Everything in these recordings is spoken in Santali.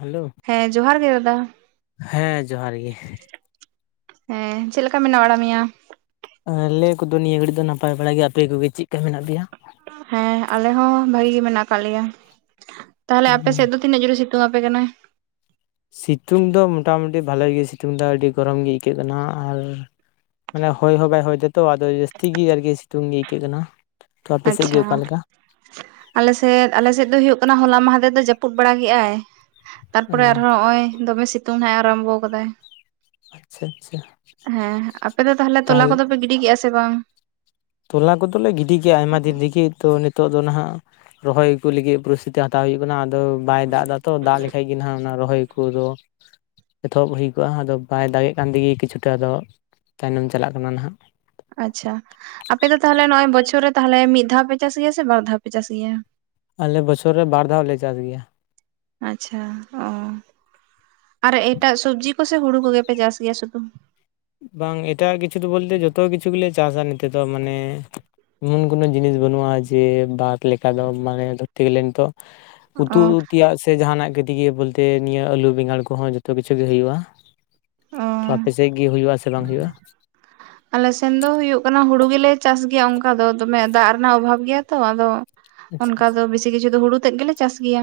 ᱦᱮᱞᱳ ᱦᱮᱸ ᱡᱚᱦᱟᱨ ᱜᱮ ᱫᱟᱫᱟ ᱦᱮᱸ ᱡᱚᱦᱟᱨ ᱜᱮ ᱦᱮᱸ ᱪᱮᱫ ᱞᱮᱠᱟ ᱢᱮᱱᱟᱜ ᱵᱟᱲᱟ ᱢᱮᱭᱟ ᱟᱞᱮ ᱠᱚᱫᱚ ᱱᱤᱭᱟᱹ ᱜᱷᱟᱹᱲᱤᱡ ᱫᱚ ᱱᱟᱯᱟᱭ ᱵᱟᱲᱟ ᱜᱮᱭᱟ ᱟᱯᱮ ᱠᱚᱜᱮ ᱪᱮᱫ ᱠᱟ ᱢᱮᱱᱟᱜ ᱯᱮᱭᱟ ᱦᱮᱸ ᱟᱞᱮ ᱦᱚᱸ ᱵᱷᱟᱜᱤ ᱜᱮ ᱢᱮᱱᱟᱜ ᱟᱠᱟᱫ ᱞᱮᱭᱟ ᱛᱟᱦᱞᱮ ᱟᱯᱮ ᱥᱮᱫ ᱫᱚ ᱛᱤᱱᱟᱹᱜ ᱡᱚᱨᱮ ᱥᱤᱛᱩᱝ ᱟᱯᱮ ᱠᱟᱱᱟ ᱥᱤᱛᱩᱝ ᱫᱚ ᱢᱚᱴᱟᱢᱩᱴᱤ ᱵᱷᱟᱞᱮ ᱜᱮ ᱥᱤᱛᱩᱝ ᱫᱟᱭ ᱟᱹᱰᱤ ᱜᱚᱨᱚᱢ ᱜᱮ ᱟᱹᱭᱠᱟᱹᱜ ᱠᱟᱱᱟ ᱟᱨ ᱢᱟᱱᱮ ᱦᱚᱭ ᱦᱚᱸ ᱵᱟᱭ ᱦᱚᱭ ᱫᱟᱛᱚ ᱟᱫᱚ ᱡᱟᱹᱥᱛᱤ ᱜᱮ ᱟᱨᱠᱤ ᱥᱤᱛᱩᱝ ᱜᱮ ᱟᱹᱭᱠᱟᱹᱜ ᱠᱟᱱᱟ ᱛᱚ ᱟᱯᱮ ᱥᱮᱫ ᱜᱮ ᱟᱪᱪᱷᱟ ᱚᱠᱟᱞᱮᱠᱟ? ᱟᱞᱮᱥᱮᱫ ᱟᱞᱮᱥᱮᱫ ᱫᱚ ᱦᱩᱭᱩᱜ ᱠᱟᱱᱟ ᱦᱚᱞᱟ ᱢᱟᱦᱫᱮᱨ ᱫᱚ ᱡᱟᱹᱯᱩᱫ ᱵᱟᱲᱟ ᱠᱮᱫ ᱟᱭ ᱚ ᱛᱟᱨᱯᱚᱨᱮ ᱟᱨᱦᱚᱸ ᱱᱚᱜᱼᱚᱭ ᱫᱚᱢᱮ ᱥᱤᱛᱩᱝ ᱦᱜ ᱮ ᱟᱨᱟᱢᱵᱷᱚ ᱠᱟᱫᱟᱭ᱾ ᱟᱪᱪᱷᱟ ᱟᱪᱪᱷᱟ ᱦᱮᱸ ᱟᱯᱮ ᱫᱚ ᱛᱟᱦᱞᱮ ᱛᱚᱞᱟ ᱛᱟᱦᱚᱞᱮ ᱠᱚᱫᱚ ᱯᱮ ᱜᱤᱰᱤ ᱠᱮᱫ-ᱟ ᱥᱮ ᱵᱟᱝ ᱛᱚᱞᱟ ᱠᱚᱫᱚᱞᱮ ᱜᱤᱰᱤ ᱜᱮᱭᱟ ᱟᱭᱢᱟ ᱫᱤᱱ ᱨᱮᱜᱮ ᱛᱚ ᱱᱤᱛᱚᱜ ᱫᱚ ᱱᱟᱦᱟᱜ ᱨᱚᱦᱚᱭ ᱠᱚ ᱞᱟᱹᱜᱤᱫ ᱯᱚᱨᱤᱥᱛᱷᱤᱛᱤ ᱦᱟᱛᱟᱣ ᱦᱩᱭᱩᱜ ᱠᱟᱱᱟ ᱟᱫᱚ ᱵᱟᱭ ᱫᱟᱜ ᱫᱟ ᱛᱚ ᱫᱟᱜ ᱞᱮᱠᱷᱟᱱᱡ ᱜᱮ ᱟᱜ ᱚᱱᱟ ᱨᱚᱦᱚᱭ ᱠᱚᱫᱚ ᱮᱛᱚᱦᱚᱵ ᱦᱩᱭ ᱠᱚᱜᱼᱟ ᱟᱫᱚ ᱵᱟᱭ ᱫᱟᱜᱮᱜ ᱠᱟᱱ ᱛᱮᱜᱮ ᱠᱤᱪᱷᱩᱴᱟ ᱫᱚ ᱛᱟᱭᱱᱚᱢ ᱪᱟᱞᱟᱜ ᱠᱟᱱᱟ ᱱᱟᱦᱟᱜ ᱟᱪᱪᱷᱟ ᱟᱯᱮ ᱫᱚ ᱛᱟᱦᱚᱞᱮ ᱱᱚᱜ ᱚᱭ ᱵᱚᱪᱷᱚᱨ ᱨᱮ ᱛᱟᱦᱞᱮ ᱢᱤᱫ ᱫᱷᱟᱣ ᱯᱮ ᱪᱟᱥ ᱜᱮᱭᱟ ᱥᱮ ᱵᱟᱨ ᱫᱷᱟᱣ ᱯᱮ ᱪᱟᱥ ᱜᱮᱭᱟ ᱟᱞᱮ ᱵᱚᱪᱷᱚᱨ ᱨᱮ ᱵᱟᱨ ᱫᱷᱟᱣ ᱞᱮ ᱪᱟᱥ ᱜᱮᱭᱟ ᱟᱪᱷᱟ ᱚ, ᱟᱨ ᱮᱴᱟᱜ ᱥᱚᱵᱡᱤ ᱠᱚᱥᱮ ᱦᱩᱲᱩ ᱠᱚᱜᱮᱯᱮ ᱪᱟᱥ ᱜᱮᱭᱟ ᱥᱩᱫᱩ ᱵᱟᱝ ᱮᱴᱟᱜ ᱠᱤᱪᱷᱩ ᱫᱚ ᱵᱚᱞᱛᱮ ᱡᱚᱛᱚ ᱠᱤᱪᱷᱩ ᱜᱮᱞᱮ ᱪᱟᱥᱟ ᱱᱤᱛᱮ ᱫᱚ ᱢᱟᱱᱮ ᱮᱢᱚᱱ ᱠᱳᱱᱳ ᱡᱤᱱᱤᱥ ᱵᱟᱹᱱᱩᱜᱼᱟ ᱡᱮ ᱵᱟᱫ ᱞᱮᱠᱟ ᱫᱚ ᱢᱟᱱᱮ ᱫᱷᱚᱨᱛᱮ ᱜᱮᱞᱮ ᱱᱤᱛᱚᱜ ᱚ ᱩᱛᱩ ᱛᱮᱭᱟᱜ ᱥᱮ ᱡᱟᱦᱟᱱᱟᱜ ᱜᱮ ᱫᱤᱭᱮ ᱵᱚᱞᱛᱮ ᱱᱤᱭᱟᱹ ᱟᱹᱞᱩ ᱵᱮᱸᱜᱟᱲ ᱠᱚᱦᱚᱸ ᱡᱚᱛᱚ ᱠᱤᱪᱷᱩ ᱜᱮ ᱦᱩᱭᱩᱜᱼᱟ ᱚ ᱛᱚ ᱟᱯᱮ ᱥᱮᱫ ᱜᱮ ᱦᱩᱭᱩᱜᱼᱟᱥᱮ ᱵᱟᱝ ᱦᱩᱭᱩᱜᱼᱟ ᱟᱞᱮᱥᱱ ᱫᱚ ᱦᱩᱭᱩᱜᱭᱳᱜ ᱠᱟᱱᱟ ᱦᱩᱲᱩ ᱜᱮᱞᱮ ᱪᱟᱥ ᱜᱮᱭᱟ ᱚᱱᱠᱟ ᱫᱚ ᱫᱚᱢᱮ ᱫᱟᱜ ᱨᱮᱱᱟᱜ ᱚᱵᱷᱟᱵ ᱜᱮᱭᱟ ᱛᱚ ᱟᱫᱚ ᱟᱪᱪᱷᱟ ᱚᱱᱠᱟ ᱫᱚ ᱟᱪᱪᱷᱟ ᱵᱮᱥᱤ ᱠᱤᱪᱷᱩ ᱫᱚ ᱦᱩᱲᱩ ᱛᱮᱫ ᱜᱮᱞᱮ ᱪᱟᱥ ᱜᱮᱭᱟ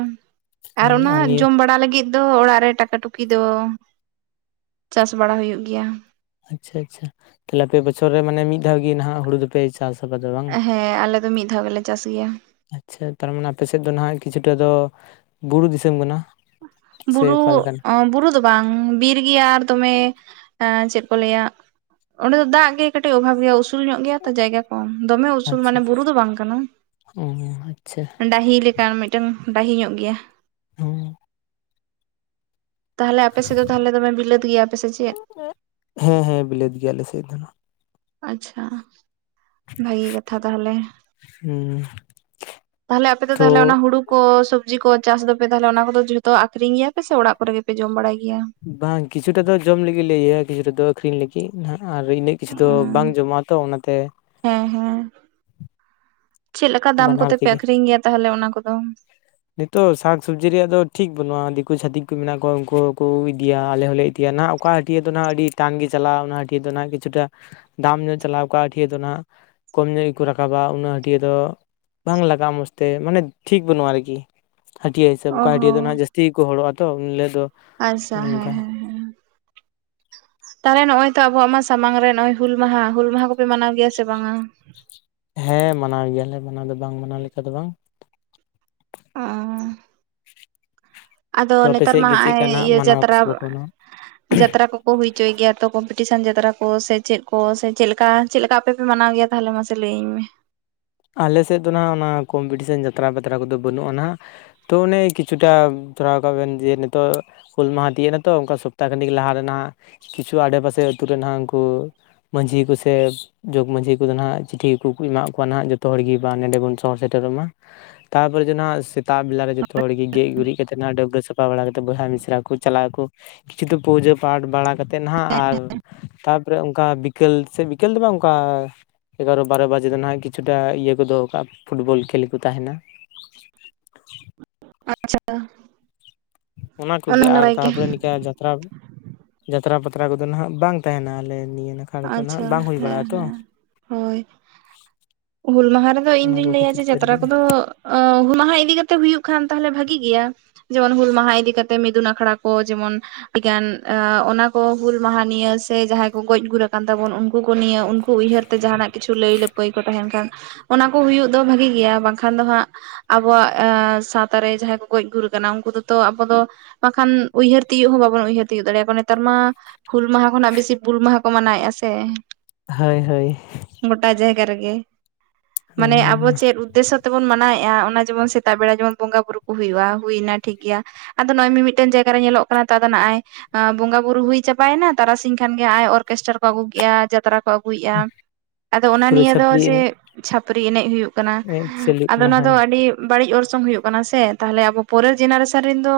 ᱟᱨ ᱦᱩᱸ ᱚᱱᱟ ᱱᱤᱭᱟᱹ ᱡᱚᱢ ᱵᱟᱲᱟ ᱞᱟᱹᱜᱤᱫ ᱫᱚ ᱚᱲᱟᱜ ᱨᱮ ᱴᱟᱠᱟ ᱴᱩᱠᱤ ᱫᱚ ᱪᱟᱥ ᱵᱟᱲᱟ ᱦᱩᱭᱩᱜ ᱜᱮᱭᱟ ᱟᱪᱷᱟ ᱟᱪᱷᱟ ᱛᱟᱦᱚᱞᱮ ᱯᱮ ᱵᱚᱪᱷᱚᱨ ᱨᱮ ᱢᱟᱱᱮ ᱢᱤᱫ ᱫᱷᱟᱣ ᱜᱮᱦᱟᱜ ᱦᱩᱲᱩ ᱫᱚᱯᱮ ᱪ ᱪᱟᱥ ᱟᱵᱟᱫ ᱦᱮᱸ ᱟᱞᱮ ᱫᱚ ᱢᱤᱫ ᱫᱷᱟᱣ ᱜᱮᱞᱮ ᱪᱟᱥ ᱜᱮᱭᱟ ᱟᱪᱪᱷᱟ ᱛᱟᱨᱢᱟᱱᱮ ᱟᱯᱮ ᱥᱮᱫ ᱫᱚ ᱱᱟᱦᱟᱜ ᱠᱤᱪᱷᱩᱴᱟ ᱫᱚ ᱵᱩᱨᱩ ᱫᱤᱥᱚᱢ ᱠᱟᱱᱟ ᱥᱮ ᱵᱩᱨᱩ ᱚᱠᱟ ᱞᱮᱠᱟᱱᱟ ᱚ ᱵᱩᱨᱩ ᱫᱚ ᱵᱟᱝ ᱵᱤᱨ ᱜᱮᱭᱟ ᱟᱨ ᱫᱚᱢᱮ ᱮ ᱪᱮᱫ ᱠᱚ ᱞᱟᱹᱭᱟ ᱚᱸᱰᱮ ᱫᱚ ᱫᱟᱜ ᱜᱮ ᱠᱟᱹᱴᱤᱡ ᱚᱵᱷᱟᱵᱽ ᱜᱮᱭᱟ ᱩᱥᱩᱞ ᱧᱚᱜ ᱜᱮᱭᱟ ᱡᱟᱭᱜᱟ ᱠᱚ ᱫᱚᱢᱮ ᱩᱥᱩᱞ ᱢᱟᱱᱮ ᱟᱪᱪᱷᱟ ᱵᱩᱨᱩ ᱫᱚ ᱵᱟᱝ ᱠᱟᱱᱟ ᱚ ᱟᱪᱪᱷᱟ ᱰᱟᱹᱦᱤ ᱞᱮᱠᱟᱱ ᱢᱤᱫ ᱢᱤᱫᱴᱟᱝ ᱵᱟᱦᱤ ᱧᱚᱜ ᱜᱮᱭᱟ᱾ ᱦᱩ ᱛᱟᱦᱚᱞᱮ ᱟᱯᱮ ᱥᱮᱫ ᱫᱚ ᱛᱟᱦᱚᱞᱮ ᱫᱚᱢᱮ ᱵᱤᱞᱟᱹᱛ ᱜᱮᱭᱟᱯᱮ ᱥᱮ ᱪᱮᱫ ᱦᱮᱸ ᱦᱮᱸ ᱵᱤᱞᱮᱫ ᱜᱮᱭᱟᱞᱮ ᱥᱮᱫ ᱫᱚ ᱱᱟᱜ ᱟᱪᱪᱷᱟ ᱵᱷᱟᱹᱜᱤ ᱠᱟᱛᱷᱟ ᱛᱟᱦᱚᱞᱮ ᱦᱩᱸ ᱛᱟᱦᱞᱮ ᱟᱯᱮ ᱫᱚ ᱛᱚ ᱛᱟᱦᱞᱮ ᱚᱱᱟ ᱦᱩᱲᱩ ᱠᱚ ᱥᱚᱵᱽᱡᱤ ᱠᱚ ᱪᱟᱥ ᱫᱚᱯᱮ ᱛᱟᱦᱚᱞᱮ ᱚᱱᱟ ᱠᱚᱫᱚ ᱡᱷᱚᱛᱚ ᱟᱠᱷᱨᱤᱧ ᱜᱮᱭᱟ ᱯᱮ ᱥᱮ ᱚᱲᱟᱜ ᱠᱚᱨᱮ ᱜᱮᱯᱮ ᱡᱚᱢ ᱵᱟᱲᱟᱭ ᱜᱮᱭᱟ ᱵᱟᱝ ᱠᱤᱪᱷᱩᱴᱟ ᱫᱚ ᱡᱚᱢ ᱞᱟᱹᱜᱤᱫ ᱞᱮ ᱤᱭᱟᱹᱭᱟ ᱠᱤᱪᱷᱩᱴᱟ ᱫᱚ ᱟᱹᱠᱷᱨᱤᱧ ᱞᱟᱹᱜᱤᱫ ᱟᱨ ᱤᱱᱟᱹᱜ ᱠᱤᱪᱷᱩ ᱫᱚ ᱵᱟᱝ ᱡᱚᱢᱟ ᱛᱚ ᱚᱱᱟᱛᱮ ᱦᱮᱸ ᱦᱮᱸ ᱪᱮᱫ ᱞᱮᱠᱟ ᱫᱟᱢ ᱵᱟᱱᱟᱨ ᱠᱚᱛᱮᱯᱮ ᱛᱮᱜᱮ ᱟᱠᱷᱨᱤᱧ ᱜᱮᱭᱟ ᱛᱟᱦᱚᱞᱮ ᱚᱱᱟ ᱠᱚᱫᱚ ᱱᱤᱛᱚᱜ ᱥᱟᱠ ᱥᱚᱵᱽᱡᱤ ᱨᱮᱭᱟᱜ ᱫᱚ ᱴᱷᱤᱠ ᱵᱟᱹᱱᱩᱜᱼᱟ ᱫᱤᱠᱩ ᱪᱷᱟᱹᱛᱤᱠ ᱠᱚ ᱢᱮᱱᱟᱜ ᱠᱚᱣᱟ ᱩᱱᱠᱩ ᱠᱚ ᱤᱫᱤᱭᱟ ᱟᱞᱮ ᱦᱚᱸᱞᱮ ᱤᱫ ᱦᱟᱹᱴᱤᱭᱟ ᱱᱟᱜ ᱚᱠᱟ ᱦᱟᱹᱴᱭᱟ. ᱫᱚ ᱱᱟᱜ ᱟᱹᱰᱤ ᱴᱟᱱ ᱜᱮ ᱪᱟᱞᱟᱜᱼᱟ ᱚᱱᱟ ᱦᱟᱹᱴᱭᱟᱹ ᱫᱚ ᱟᱜ ᱠᱤᱷᱩᱴᱟ ᱫᱟᱢ ᱫᱚ ᱪᱟᱞᱟᱣ ᱠᱚᱜᱼᱟ ᱴᱷᱤᱭᱟᱹ ᱫᱚ ᱱᱟᱦᱟᱜ ᱠᱚᱢ ᱧᱚᱜ ᱜᱮᱠᱚ ᱨᱟᱠᱟᱵᱟ ᱩᱱᱟᱹᱜ ᱦᱟᱹᱴᱭᱟ. ᱫᱚ ᱵᱟᱝ ᱞᱟᱜᱟᱜᱼᱟ ᱢᱚᱡᱽ ᱛᱮ ᱢᱟᱱᱮ ᱴᱷᱤᱠ ᱵᱟᱹᱱᱩᱜᱼᱟ ᱟᱨᱠᱤ ᱦᱟᱹᱴᱭᱟ. ᱦᱤᱥᱟᱹᱵᱽ ᱚ ᱚᱠᱟ ᱦᱟᱹᱴᱭᱟᱹ ᱫᱚ ᱦᱚᱸ ᱱᱟᱟᱜ ᱡᱟᱹᱥᱛᱤ ᱜᱮᱠᱚ ᱦᱚᱲᱚᱜᱼᱟ ᱛᱚ ᱩᱱ ᱦᱤᱞᱳᱜ ᱫᱚ ᱟᱪᱷᱟ ᱚᱱᱮ ᱦᱮᱸ ᱚᱱᱠᱟ ᱦᱮᱸ ᱦᱮᱸ ᱛᱟᱦᱮᱜ ᱱᱚᱜᱼᱚᱭ ᱛᱚ ᱟᱵᱚᱣᱟᱜ ᱢᱟ ᱥᱟᱢᱟᱝ ᱨᱮ ᱱᱚᱜ ᱚᱭ ᱦᱩᱞ ᱢᱟᱦᱟ ᱦᱩᱞ ᱢᱟᱦᱟ ᱠᱚᱯᱮ ᱢᱟᱱᱟᱣ ᱜᱮᱭᱟ ᱥᱮ ᱵᱟᱝᱟ ᱦᱮᱸ ᱢᱟᱱᱟᱣ ᱜᱮᱭᱟᱞᱮ ᱢᱟᱱᱟᱣ ᱫᱚ ᱵᱟᱝ ᱢᱟᱱᱟᱣ ᱞᱮᱠᱟ ᱫᱚ ᱵᱟᱝ [unintelligible] ᱟᱫᱚ ᱛᱚ ᱟᱯᱮ ᱱᱮᱛᱟᱨ ᱥᱮᱫ ᱜᱮ ᱪᱮᱫ ᱢᱟᱜᱼᱚᱭ ᱠᱟ ᱱᱟᱜ ᱤᱭᱟᱹ ᱢᱟᱱᱟᱣ ᱟᱠᱚ ᱡᱟᱛᱨᱟ ᱥᱮ ᱵᱟᱠᱚ ᱢᱟᱱᱟᱣᱟ ᱡᱟᱛᱨᱟ ᱠᱚ ᱠᱚ ᱦᱩᱭ ᱦᱚᱪᱚᱭ ᱜᱮᱭᱟ ᱛᱚ ᱠᱚᱢᱯᱤᱴᱤᱥᱮᱱ ᱡᱟᱛᱨᱟ ᱠᱚ ᱥᱮ ᱪᱮᱫ ᱠᱚ ᱥᱮ ᱪᱮᱫ ᱞᱮᱠᱟ ᱪᱮᱫ ᱞᱮᱠᱟ ᱟᱯᱮ ᱯᱮ ᱢᱟᱱᱟᱣ ᱜᱮᱭᱟ ᱛᱟᱦᱚᱞᱮ ᱢᱟᱥᱮ ᱞᱟᱹᱭᱟᱹᱧ ᱢᱮ ᱟᱞᱮ ᱥᱮᱫ ᱫᱚ ᱱᱟᱦᱟᱸᱜ ᱚᱱᱟ ᱠᱚᱢᱯᱤᱴᱤᱥᱮᱱ ᱡᱟᱛᱨᱟ ᱯᱟᱛᱨᱟ ᱠᱚᱫᱚ ᱵᱟᱹᱱᱩᱜᱼᱟ ᱱᱟᱦᱟᱜ ᱛᱚ ᱚᱱᱮ ᱠᱤᱪᱷᱩᱴᱟ ᱫᱷᱚᱨᱟᱣ ᱠᱟᱜ ᱵᱮᱱ ᱡᱮ ᱱᱤᱛᱚᱜ, ᱦᱩᱞ ᱢᱟᱦᱟ ᱛᱤᱭᱳ ᱮᱱᱟ ᱛᱚ ᱚᱱᱠᱟ ᱥᱚᱯᱛᱟᱦ ᱠᱷᱟᱱᱤᱠ ᱞᱟᱦᱟ ᱨᱮᱱᱟᱜ ᱠᱤᱪᱷᱩ ᱟᱰᱮᱯᱟᱥᱮ ᱟᱹᱛᱩ ᱨᱮ ᱱᱟᱦᱟᱜ ᱩᱱᱠᱩ ᱢᱟᱺᱡᱷᱤ, ᱠᱚ ᱥᱮ ᱡᱚᱜᱽ ᱢᱟᱡᱷᱤ, ᱠᱚᱫᱚ ᱱᱟᱦᱟᱜ ᱪᱤᱴᱷᱤ ᱠᱚ ᱮᱢᱟᱫ ᱠᱚᱣᱟ ᱱᱟᱦᱟᱜ ᱡᱚᱛᱚ ᱡᱚᱛᱚ ᱦᱚᱲ ᱜᱮ ᱵᱟᱝ ᱱᱚᱸᱰᱮ ᱵᱚᱱ ᱥᱚᱦᱚᱨ ᱥᱮᱴᱮᱨᱚᱜ ᱢᱟ ᱛᱟᱯᱚᱨᱮ ᱡᱮ ᱥᱮᱛᱟᱜ ᱵᱮᱞᱟ ᱡᱚᱛᱚ ᱦᱚᱲ ᱜᱮᱡ ᱜᱩᱨᱤᱡ ᱠᱟᱛᱮᱫ ᱰᱟᱹᱵᱨᱟᱹ ᱥᱟᱯᱷᱟ ᱵᱟᱲᱟ ᱠᱟᱛᱮᱫ ᱵᱚᱭᱦᱟ ᱢᱤᱥᱨᱟ ᱠᱚ ᱪᱟᱞᱟᱜ ᱟᱠᱚ ᱠᱤᱪᱷᱩ ᱫᱚ ᱯᱩᱡᱟᱹ ᱯᱟᱴ ᱵᱟᱲᱟ ᱠᱟᱛᱮᱫ ᱱᱟᱦᱟᱜ ᱟᱨ ᱛᱟᱨ ᱛᱟᱯᱚᱨᱮ ᱚᱱᱠᱟ ᱵᱤᱠᱮᱞ ᱥᱮ ᱵᱤᱠᱮᱞ ᱫᱚ ᱵᱟᱝ ᱚᱱᱠᱟ ᱮᱜᱟᱨᱚ ᱵᱟᱨᱚ ᱵᱟᱡᱮ ᱫᱚ ᱱᱟᱦᱟᱜ ᱠᱤᱪᱷᱩ [unintelligible] ᱤᱭᱟᱹ ᱠᱚ ᱫᱚᱦᱚ ᱠᱟᱜᱼᱟ ᱯᱷᱩᱴᱵᱚᱞ ᱠᱷᱮᱞ ᱠᱚ ᱛᱟᱦᱮᱱᱟ ᱟᱪᱷᱟ ᱚᱱᱟ ᱠᱚᱜᱮ ᱟᱨ ᱛᱟᱨᱯᱚᱨᱮ ᱱᱤᱝᱠᱟᱹ ᱡᱟᱛᱨᱟ ᱡᱟᱛᱨᱟ ᱯᱟᱛᱨᱟ ᱠᱚᱫᱚ ᱦᱟᱜ ᱵᱟᱝ ᱛᱟᱦᱮᱱᱟ ᱟᱞᱮ ᱱᱤᱭᱟᱹ᱾ ᱟᱨ ᱫᱚ ᱱᱟᱜ ᱟᱪᱪᱷᱟ ᱦᱟᱸ ᱵᱟᱝ ᱦᱩᱭ ᱦᱮᱸ ᱵᱟᱲᱟᱜᱼᱟ ᱛᱚ ᱦᱮᱸ ᱦᱳᱭ ᱦᱩᱞ ᱢᱟᱦᱟ ᱨᱮᱫᱚ ᱤᱧ ᱚᱱᱟ ᱫᱩᱧ ᱠᱚ ᱞᱟᱹᱭᱟ ᱠᱷᱟᱹᱛᱤᱨ ᱡᱮ ᱛᱮ ᱡᱟᱛᱨᱟ ᱟᱨᱠᱤ ᱠᱚᱫᱚ ᱚ ᱦᱩᱞ ᱢᱟᱦᱟ ᱤᱫᱤ ᱠᱟᱛᱮᱜ ᱦᱩᱭᱩᱜ ᱠᱷᱟᱱ ᱛᱟᱦᱚᱞᱮ ᱵᱷᱟᱜᱤ ᱜᱮᱭᱟ ᱡᱮᱢᱚᱱ ᱦᱩᱞ ᱢᱟᱦᱟ ᱤᱫᱤ ᱠᱟᱛᱮ ᱢᱤᱫᱩᱱ ᱟᱠᱷᱲᱟ ᱠᱚ ᱡᱮᱢᱚᱱ ᱟᱹᱰᱤᱜᱟᱱ ᱚᱱᱟ ᱠᱚ ᱦᱩᱞ ᱢᱟᱦᱟ ᱱᱤᱭᱟᱹ ᱥᱮ ᱡᱟᱦᱟᱸᱭ ᱠᱚ ᱜᱚᱡ ᱜᱩᱨ ᱠᱟᱱ ᱛᱟᱵᱚᱱ ᱩᱱᱠᱩ ᱠᱚ ᱱᱤᱭᱟᱹ ᱩᱱᱠᱩ ᱩᱭᱦᱟᱹᱨ ᱛᱮ ᱡᱟᱦᱟᱱᱟᱜ ᱠᱤᱪᱷᱩ ᱞᱟᱹᱭ ᱞᱟᱹᱯᱟᱹᱭ ᱢᱮᱱᱠᱷᱟᱱ ᱚᱱᱟ ᱠᱚ ᱦᱩᱭᱩᱜ ᱫᱚ ᱵᱷᱟᱜᱤ ᱜᱮᱭᱟ ᱵᱟᱝᱠᱷᱟᱱ ᱫᱚ ᱦᱟᱸᱜ ᱟᱵᱚᱣᱟᱜ ᱥᱟᱶᱛᱟᱨᱮ ᱡᱟᱦᱟᱸᱭ ᱠᱚ ᱜᱚᱡ ᱜᱩᱨ ᱠᱟᱱᱟ ᱩᱱᱠᱩ ᱫᱚᱛᱚ ᱟᱵᱚ ᱫᱚ ᱵᱟᱠᱷᱟᱱ ᱩᱭᱦᱟᱹᱨ ᱛᱤᱭᱳᱜ ᱦᱚᱸ ᱵᱟᱵᱚᱱ ᱩᱭᱦᱟᱹᱨ ᱛᱤᱭᱳᱜ ᱫᱟᱲᱮᱭᱟᱠᱚᱣᱟ ᱱᱮᱛᱟᱨ ᱢᱟ ᱦᱩᱞ ᱢᱟᱦᱟ ᱠᱷᱚᱱᱟᱜ ᱵᱮᱥᱤ ᱯᱩᱞ ᱢᱟᱦᱟ ᱠᱚ ᱢᱟᱱᱟᱣᱮᱫᱼᱟ ᱥᱮ? ᱦᱚᱭ ᱦᱚᱭ ᱜᱚᱴᱟ ᱡᱟᱭᱜᱟ ᱨᱮᱜᱮ᱾ ᱢᱟᱱᱮ ᱚᱱᱟᱜᱮ ᱟᱵᱚ ᱢᱟ ᱪᱮᱫ ᱩᱫᱽᱫᱮᱥᱥᱚ ᱛᱮᱵᱚᱱ ᱢᱟᱱᱟᱣᱮᱫᱼᱟ ᱚᱱᱟ ᱡᱮᱢᱚᱱ ᱥᱮᱛᱟᱜ ᱵᱮᱲᱟ ᱡᱮᱢᱚᱱ ᱵᱚᱸᱜᱟ ᱵᱩᱨᱩ ᱠᱚ ᱦᱩᱭᱩᱜᱼᱟ ᱦᱩᱭᱮᱱᱟ ᱴᱷᱤᱠ ᱜᱮᱭᱟ᱾ ᱟᱫᱚ ᱱᱚᱜ ᱚᱭ ᱢᱤᱢᱤᱫᱴᱮᱱ ᱡᱟᱭᱜᱟ ᱨᱮ ᱧᱮᱞᱚᱜ ᱠᱟᱱᱟ ᱛᱚ ᱟᱫᱚ ᱱᱚᱜᱼᱚᱭ ᱵᱚᱸᱜᱟ ᱵᱩᱨᱩ ᱦᱩᱭ ᱪᱟᱵᱟᱭᱮᱱᱟ ᱛᱟᱨᱟᱥᱤᱧ ᱠᱷᱟᱱᱜᱮ ᱟᱭ ᱚᱨᱠᱮᱥᱴᱟᱨ ᱠᱚ ᱟᱹᱜᱩ ᱠᱮᱫᱟ ᱡᱟᱛᱨᱟ ᱠᱚ ᱠᱚ ᱟᱹᱜᱩᱭᱮᱫᱼᱟ ᱟᱫᱚ ᱚᱱᱟ ᱯᱩᱨᱟᱹ ᱱᱤᱭᱟᱹ ᱫᱚ ᱪᱷᱟᱹᱯᱨᱤ ᱡᱮ ᱮᱱᱮᱡ ᱪᱷᱟᱹᱯᱨᱤ ᱮᱱᱮᱡ ᱦᱩᱭᱩᱜ ᱠᱟᱱᱟ ᱮᱱᱮᱡ ᱪᱟᱹᱞᱩᱜ ᱟᱫᱚ ᱠᱟᱱᱟ ᱚᱱᱟ ᱫᱚ ᱦᱳᱭ ᱟᱹᱰᱤ ᱵᱟᱹᱲᱤᱡ ᱚᱨᱥᱚᱝ ᱦᱩᱭᱩᱜ ᱠᱟᱱᱟ ᱥᱮ ᱛᱟᱦᱞᱮ ᱟᱵᱚ ᱯᱚᱨᱮᱨ ᱡᱮᱱᱟᱨᱮᱥᱚᱱ ᱨᱮᱱ ᱫᱚ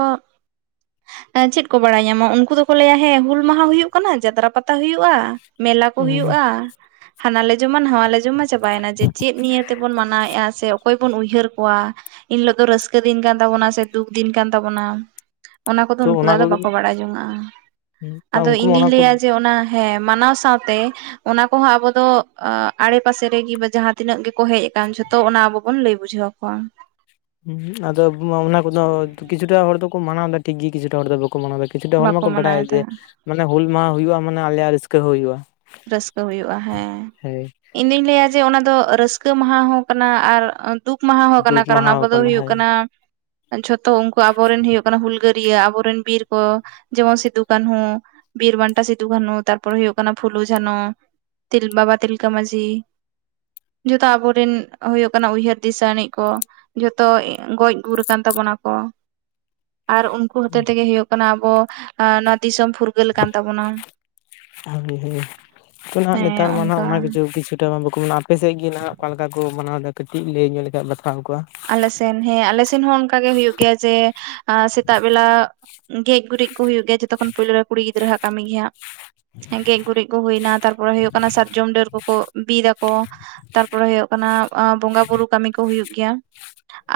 ᱪᱮᱫ ᱠᱚ ᱵᱟᱲᱟᱭ ᱧᱟᱢᱟ ᱩᱱᱠᱩ ᱫᱚᱠᱚ ᱞᱟᱹᱭᱟ ᱦᱮᱸ ᱦᱩᱞ ᱢᱟᱦᱟ ᱦᱩᱭᱩᱜ ᱠᱟᱱᱟ ᱡᱟᱛᱨᱟ ᱯᱟᱛᱟ ᱦᱩᱭᱩᱜᱼᱟ ᱢᱮᱞᱟ ᱠᱚ ᱦᱩᱭᱩᱜᱼᱟ ᱦᱟᱱᱟ ᱞᱮ ᱡᱚᱢᱟ ᱱᱟᱣᱟ ᱞᱮ ᱡᱚᱢ ᱡᱚᱢᱟ ᱪᱟᱵᱟᱭᱮᱱᱟ ᱡᱮ ᱪᱮᱫ ᱱᱤᱭᱟᱹ ᱛᱮᱵᱚᱱ ᱢᱟᱱᱟᱣᱮᱫᱼᱟ ᱥᱮ ᱚᱠᱚᱭ ᱵᱚᱱ ᱩᱭᱦᱟᱹᱨ ᱠᱚᱣᱟ ᱤᱱᱦᱤᱞᱚᱜ ᱫᱚ ᱨᱟᱹᱥᱠᱟᱹ ᱫᱤᱱ ᱠᱟᱱ ᱛᱟᱵᱚᱱᱟ ᱥᱮ ᱫᱩᱠ ᱫᱤᱱ ᱠᱟᱱ ᱛᱟᱵᱚᱱᱟ? ᱚᱱᱟ ᱠᱚᱫᱚ ᱛᱚ ᱩᱱᱠᱩ ᱫᱚ ᱚᱱᱟ ᱟᱫᱚ ᱠᱚᱜᱮ ᱵᱟᱠᱚ ᱵᱟᱲᱟᱭ ᱡᱚᱝᱱᱟᱜᱼᱟ ᱟᱫᱚ ᱤᱧ ᱩᱱᱠᱩ ᱢᱟ ᱫᱩᱧ ᱚᱱᱟ ᱠᱚ ᱞᱟᱹᱭᱟ ᱡᱮ ᱚᱱᱟ ᱦᱮᱸ ᱢᱟᱱᱟᱣ ᱥᱟᱶᱛᱮ ᱚᱱᱟ ᱠᱚᱦᱚᱸ ᱟᱵᱚ ᱫᱚ ᱟᱲᱮ ᱯᱟᱥᱮ ᱨᱮᱜᱮ ᱡᱟᱦᱟᱸ ᱛᱤᱱᱟᱹᱜ ᱜᱮᱠᱚ ᱦᱮᱡ ᱟᱠᱟᱱ ᱡᱚᱛᱚ ᱚᱱᱟ ᱟᱵᱚ ᱵᱚᱱ ᱞᱟᱹᱭ ᱵᱩᱡᱷᱟᱹᱣ ᱠᱚᱣᱟ ᱦᱩ ᱟᱫᱚ ᱚᱱᱟ ᱠᱚᱫᱚ ᱠᱤᱪᱷᱩᱴᱟ ᱦᱚᱲ ᱫᱚᱠᱚ ᱢᱟᱱᱟᱣ ᱮᱫᱟ ᱴᱷᱤᱠ ᱜᱮ ᱠᱤᱪᱷᱩᱴᱟ ᱦᱚᱲ ᱫᱚ ᱵᱟᱠᱚ ᱢᱟᱱᱟᱣ ᱮᱫᱟ ᱠᱤᱪᱷᱩᱴᱟ ᱦᱚᱲ ᱵᱟᱠᱚ ᱢᱟᱠᱚ ᱵᱟᱰᱟᱭᱟ ᱡᱮ ᱢᱟᱱᱟᱣᱮᱫᱟ ᱢᱟᱱᱮ ᱦᱩᱞ ᱢᱟᱦᱟ ᱦᱩᱭᱩᱜᱼᱟ ᱢᱟᱱᱮ ᱟᱞᱮᱭᱟᱜ ᱨᱟᱹᱥᱠᱟᱹ ᱦᱚᱸ ᱦᱩᱭᱩᱜᱼᱟ᱾ ᱨᱟᱹᱥᱠᱟᱹ ᱦᱩᱭᱩᱜᱼᱟ ᱦᱮᱸ ᱦᱳᱭ ᱤᱧ ᱫᱩᱧ ᱞᱟᱹᱭᱟ ᱡᱮ ᱚᱱᱟ ᱫᱚ ᱨᱟᱹᱥᱠᱟᱹ ᱢᱟᱦᱟ ᱦᱚᱸ ᱠᱟᱱᱟ ᱟᱨ ᱫᱩᱠ ᱢᱟᱦᱟᱸ ᱦᱚᱸ ᱠᱟᱱᱟ ᱫᱩᱠ ᱠᱟᱨᱚᱱ ᱢᱟᱦᱟ ᱟᱵᱚ ᱫᱚ ᱦᱩᱭᱩᱜ ᱦᱳᱭ ᱠᱟᱱᱟ ᱡᱷᱚᱛᱚ ᱩᱱᱠᱩ ᱟᱵᱚᱨᱮᱱ ᱦᱩᱭᱩᱜ ᱠᱟᱱᱟ ᱦᱩᱞᱜᱟᱹᱨᱭᱟᱹ ᱟᱵᱚᱨᱮᱱ ᱵᱤᱨ ᱠᱚ, ᱡᱮᱢᱚᱱ ᱥᱤᱫᱩ ᱠᱟᱹᱱᱦᱩ ᱵᱤᱨ ᱵᱟᱱᱴᱟ ᱥᱤᱫᱩ ᱠᱟᱹᱱᱩ ᱛᱟᱨᱯᱚᱨ ᱦᱩᱭᱩᱜ ᱠᱟᱱᱟ ᱯᱷᱩᱞᱩ ᱡᱷᱟᱱᱚ ᱛᱤᱞ, ᱵᱟᱵᱟ ᱛᱤᱞᱠᱟᱹ ᱢᱟᱺᱡᱷᱤ ᱡᱚᱛᱚ ᱟᱵᱚᱨᱮᱱ ᱦᱩᱭᱩᱜ ᱠᱟᱱᱟ ᱩᱭᱦᱟᱹᱨ ᱫᱤᱥᱟᱹᱟᱹᱱᱤᱡ ᱠᱚ ᱡᱚᱛᱚ ᱜᱚᱡ ᱜᱩᱨ ᱠᱟᱱ ᱛᱟᱵᱚᱱᱟ ᱠᱚ ᱟᱨ ᱩᱱᱠᱩ ᱦᱚᱛᱮᱡ ᱛᱮᱜᱮ ᱦᱩᱭᱩᱜ ᱠᱟᱱᱟ ᱟᱵᱚ ᱱᱚᱣᱟ ᱫᱤᱥᱚᱢ ᱯᱷᱩᱨᱜᱟᱹᱞ ᱠᱟᱱ ᱛᱟᱵᱚᱱᱟ᱾ [unintelligible] ᱱᱟᱦᱟᱸᱜ ᱦᱮᱸ ᱱᱮᱛᱟᱨ ᱱᱟᱦᱟᱸᱜ ᱚᱱᱠᱟ ᱚᱱᱟᱜᱮ ᱥᱳᱵ ᱠᱤᱪᱷᱩ ᱾ ᱱᱚᱛᱮ ᱢᱟ ᱵᱟᱠᱚ ᱢᱟᱱᱟᱣᱟ᱾ ᱟᱯᱮᱥᱮᱫ ᱜᱮ ᱱᱟᱦᱟᱜ ᱚᱠᱟ ᱞᱮᱠᱟ ᱠᱚ ᱢᱟᱱᱟᱣ ᱮᱫᱟ? ᱠᱟᱹᱴᱤᱡ ᱞᱟᱹᱭ ᱧᱚᱜ ᱞᱮᱠᱷᱟᱡ ᱵᱟᱛᱷᱟᱣ ᱠᱚᱣᱟ ᱟᱞᱮ ᱥᱮᱱ ᱦᱮᱸ ᱟᱞᱮ ᱥᱮᱱ ᱦᱚᱸ ᱚᱱᱠᱟᱜᱮ ᱦᱩᱭᱩᱜ ᱜᱮᱭᱟ ᱡᱮ ᱥᱮᱛᱟᱜ ᱵᱮᱞᱟ ᱜᱮᱡ ᱜᱩᱨᱤᱡ ᱠᱚ ᱦᱩᱭᱩᱜ ᱜᱮᱭᱟ ᱡᱚᱛᱚᱠᱷᱚᱱ ᱯᱳᱭᱞᱳ ᱨᱮ ᱠᱩᱲᱤ ᱜᱤᱫᱽᱨᱟᱹᱣᱟᱜ ᱠᱟᱹᱢᱤ ᱜᱮ ᱦᱟᱸᱜ᱾ ᱮᱸ ᱜᱮᱡ ᱜᱩᱨᱤᱡ ᱠᱚ ᱦᱩᱭᱱᱟ, ᱛᱟᱨᱯᱚᱨᱮ ᱦᱩᱭᱩᱜ ᱠᱟᱱᱟ ᱥᱟᱨᱡᱚᱢ ᱰᱟᱹᱨ ᱠᱚᱠᱚ ᱵᱤ ᱫᱟᱠᱚ ᱛᱟᱨᱯᱚᱨᱮ ᱦᱩᱭᱩᱜᱜ ᱠᱟᱱᱟ ᱵᱚᱸᱜᱟ ᱵᱩᱨᱩ ᱠᱟᱹᱢᱤ ᱠᱚ ᱦᱩᱭᱩᱜ ᱜᱮᱭᱟ᱾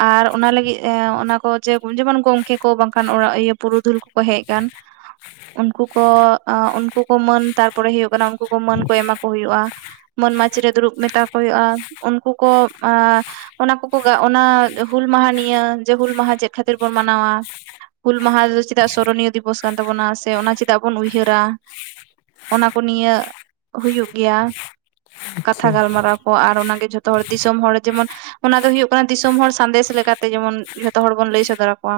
ᱟᱨ ᱚᱱᱟ ᱞᱟᱹᱜᱤᱫ ᱚᱱᱟ ᱠᱚ ᱡᱮᱢᱚᱱ ᱜᱚᱢᱠᱮ ᱠᱚ ᱵᱟᱝᱠᱷᱟᱱ ᱚᱲᱟᱜ ᱯᱩᱨᱩᱫᱷᱩᱞ ᱠᱚᱠᱚ ᱦᱮᱡ ᱟᱠᱟᱱ ᱩᱱᱠᱩ ᱠᱚ, ᱩᱱᱠᱩ ᱠᱚ ᱢᱟᱹᱱ ᱛᱟᱨᱯᱚᱨᱮ ᱦᱩᱭᱩᱜ ᱠᱟᱱᱟ ᱩᱱᱠᱩ ᱠᱚ ᱢᱟᱹᱱ ᱠᱚ ᱮᱢᱟ ᱠᱚ ᱦᱩᱭᱩᱜᱼᱟ᱾ ᱢᱟᱹᱱ ᱢᱟᱪᱷ ᱨᱮ ᱫᱩᱲᱩᱵ ᱢᱮᱛᱟ ᱠᱚ ᱦᱩᱭᱩᱜᱼᱟ ᱩᱱᱠᱩ ᱠᱚ ᱟ ᱚᱱᱟ ᱠᱚ ᱠᱚᱜᱮ ᱚᱱᱟ ᱦᱩᱞ ᱢᱟᱦᱟ ᱱᱤᱭᱟ ᱡᱮ ᱦᱩᱞ ᱢᱟᱦᱟ ᱪᱮᱫ ᱠᱷᱟᱹᱛᱤᱨ ᱵᱚᱱ ᱢᱟᱱᱟᱣᱟ? ᱦᱩᱞ ᱢᱟᱦᱟ ᱨᱮᱫᱚ ᱪᱮᱫᱟᱜ ᱥᱚᱨᱚᱱᱤᱭᱚ ᱫᱤᱵᱚᱥ ᱠᱟᱱ ᱛᱟᱵᱚᱱᱟ, ᱥᱮ ᱚᱱᱟ ᱪᱮᱫᱟᱜ ᱵᱚᱱ ᱩᱭᱦᱟᱹᱨᱟ ᱚᱱᱟ ᱠᱚ ᱱᱤᱭᱟ ᱦᱩᱭᱩᱜ ᱜᱮᱭᱟ᱾ ᱠᱟᱛᱷᱟ ᱟᱪᱪᱷᱟ ᱜᱟᱞᱢᱟᱨᱟᱣ ᱠᱚ ᱟᱨ ᱚᱱᱟᱜᱮ ᱡᱷᱚᱛᱚ ᱦᱚᱲ ᱫᱤᱥᱚᱢ ᱦᱚᱲ, ᱡᱮᱢᱚᱱ ᱚᱱᱟ ᱫᱚ ᱦᱩᱭᱩᱜ ᱫᱤᱥᱚᱢ ᱦᱚᱲ ᱥᱟᱸᱫᱮᱥ ᱞᱮᱠᱟᱛᱮ ᱡᱮᱢᱚᱱ ᱡᱷᱚᱛᱚ ᱦᱚᱲ ᱵᱚᱱ ᱞᱟᱹᱭ ᱥᱚᱫᱚᱨ ᱟᱠᱚᱣᱟ᱾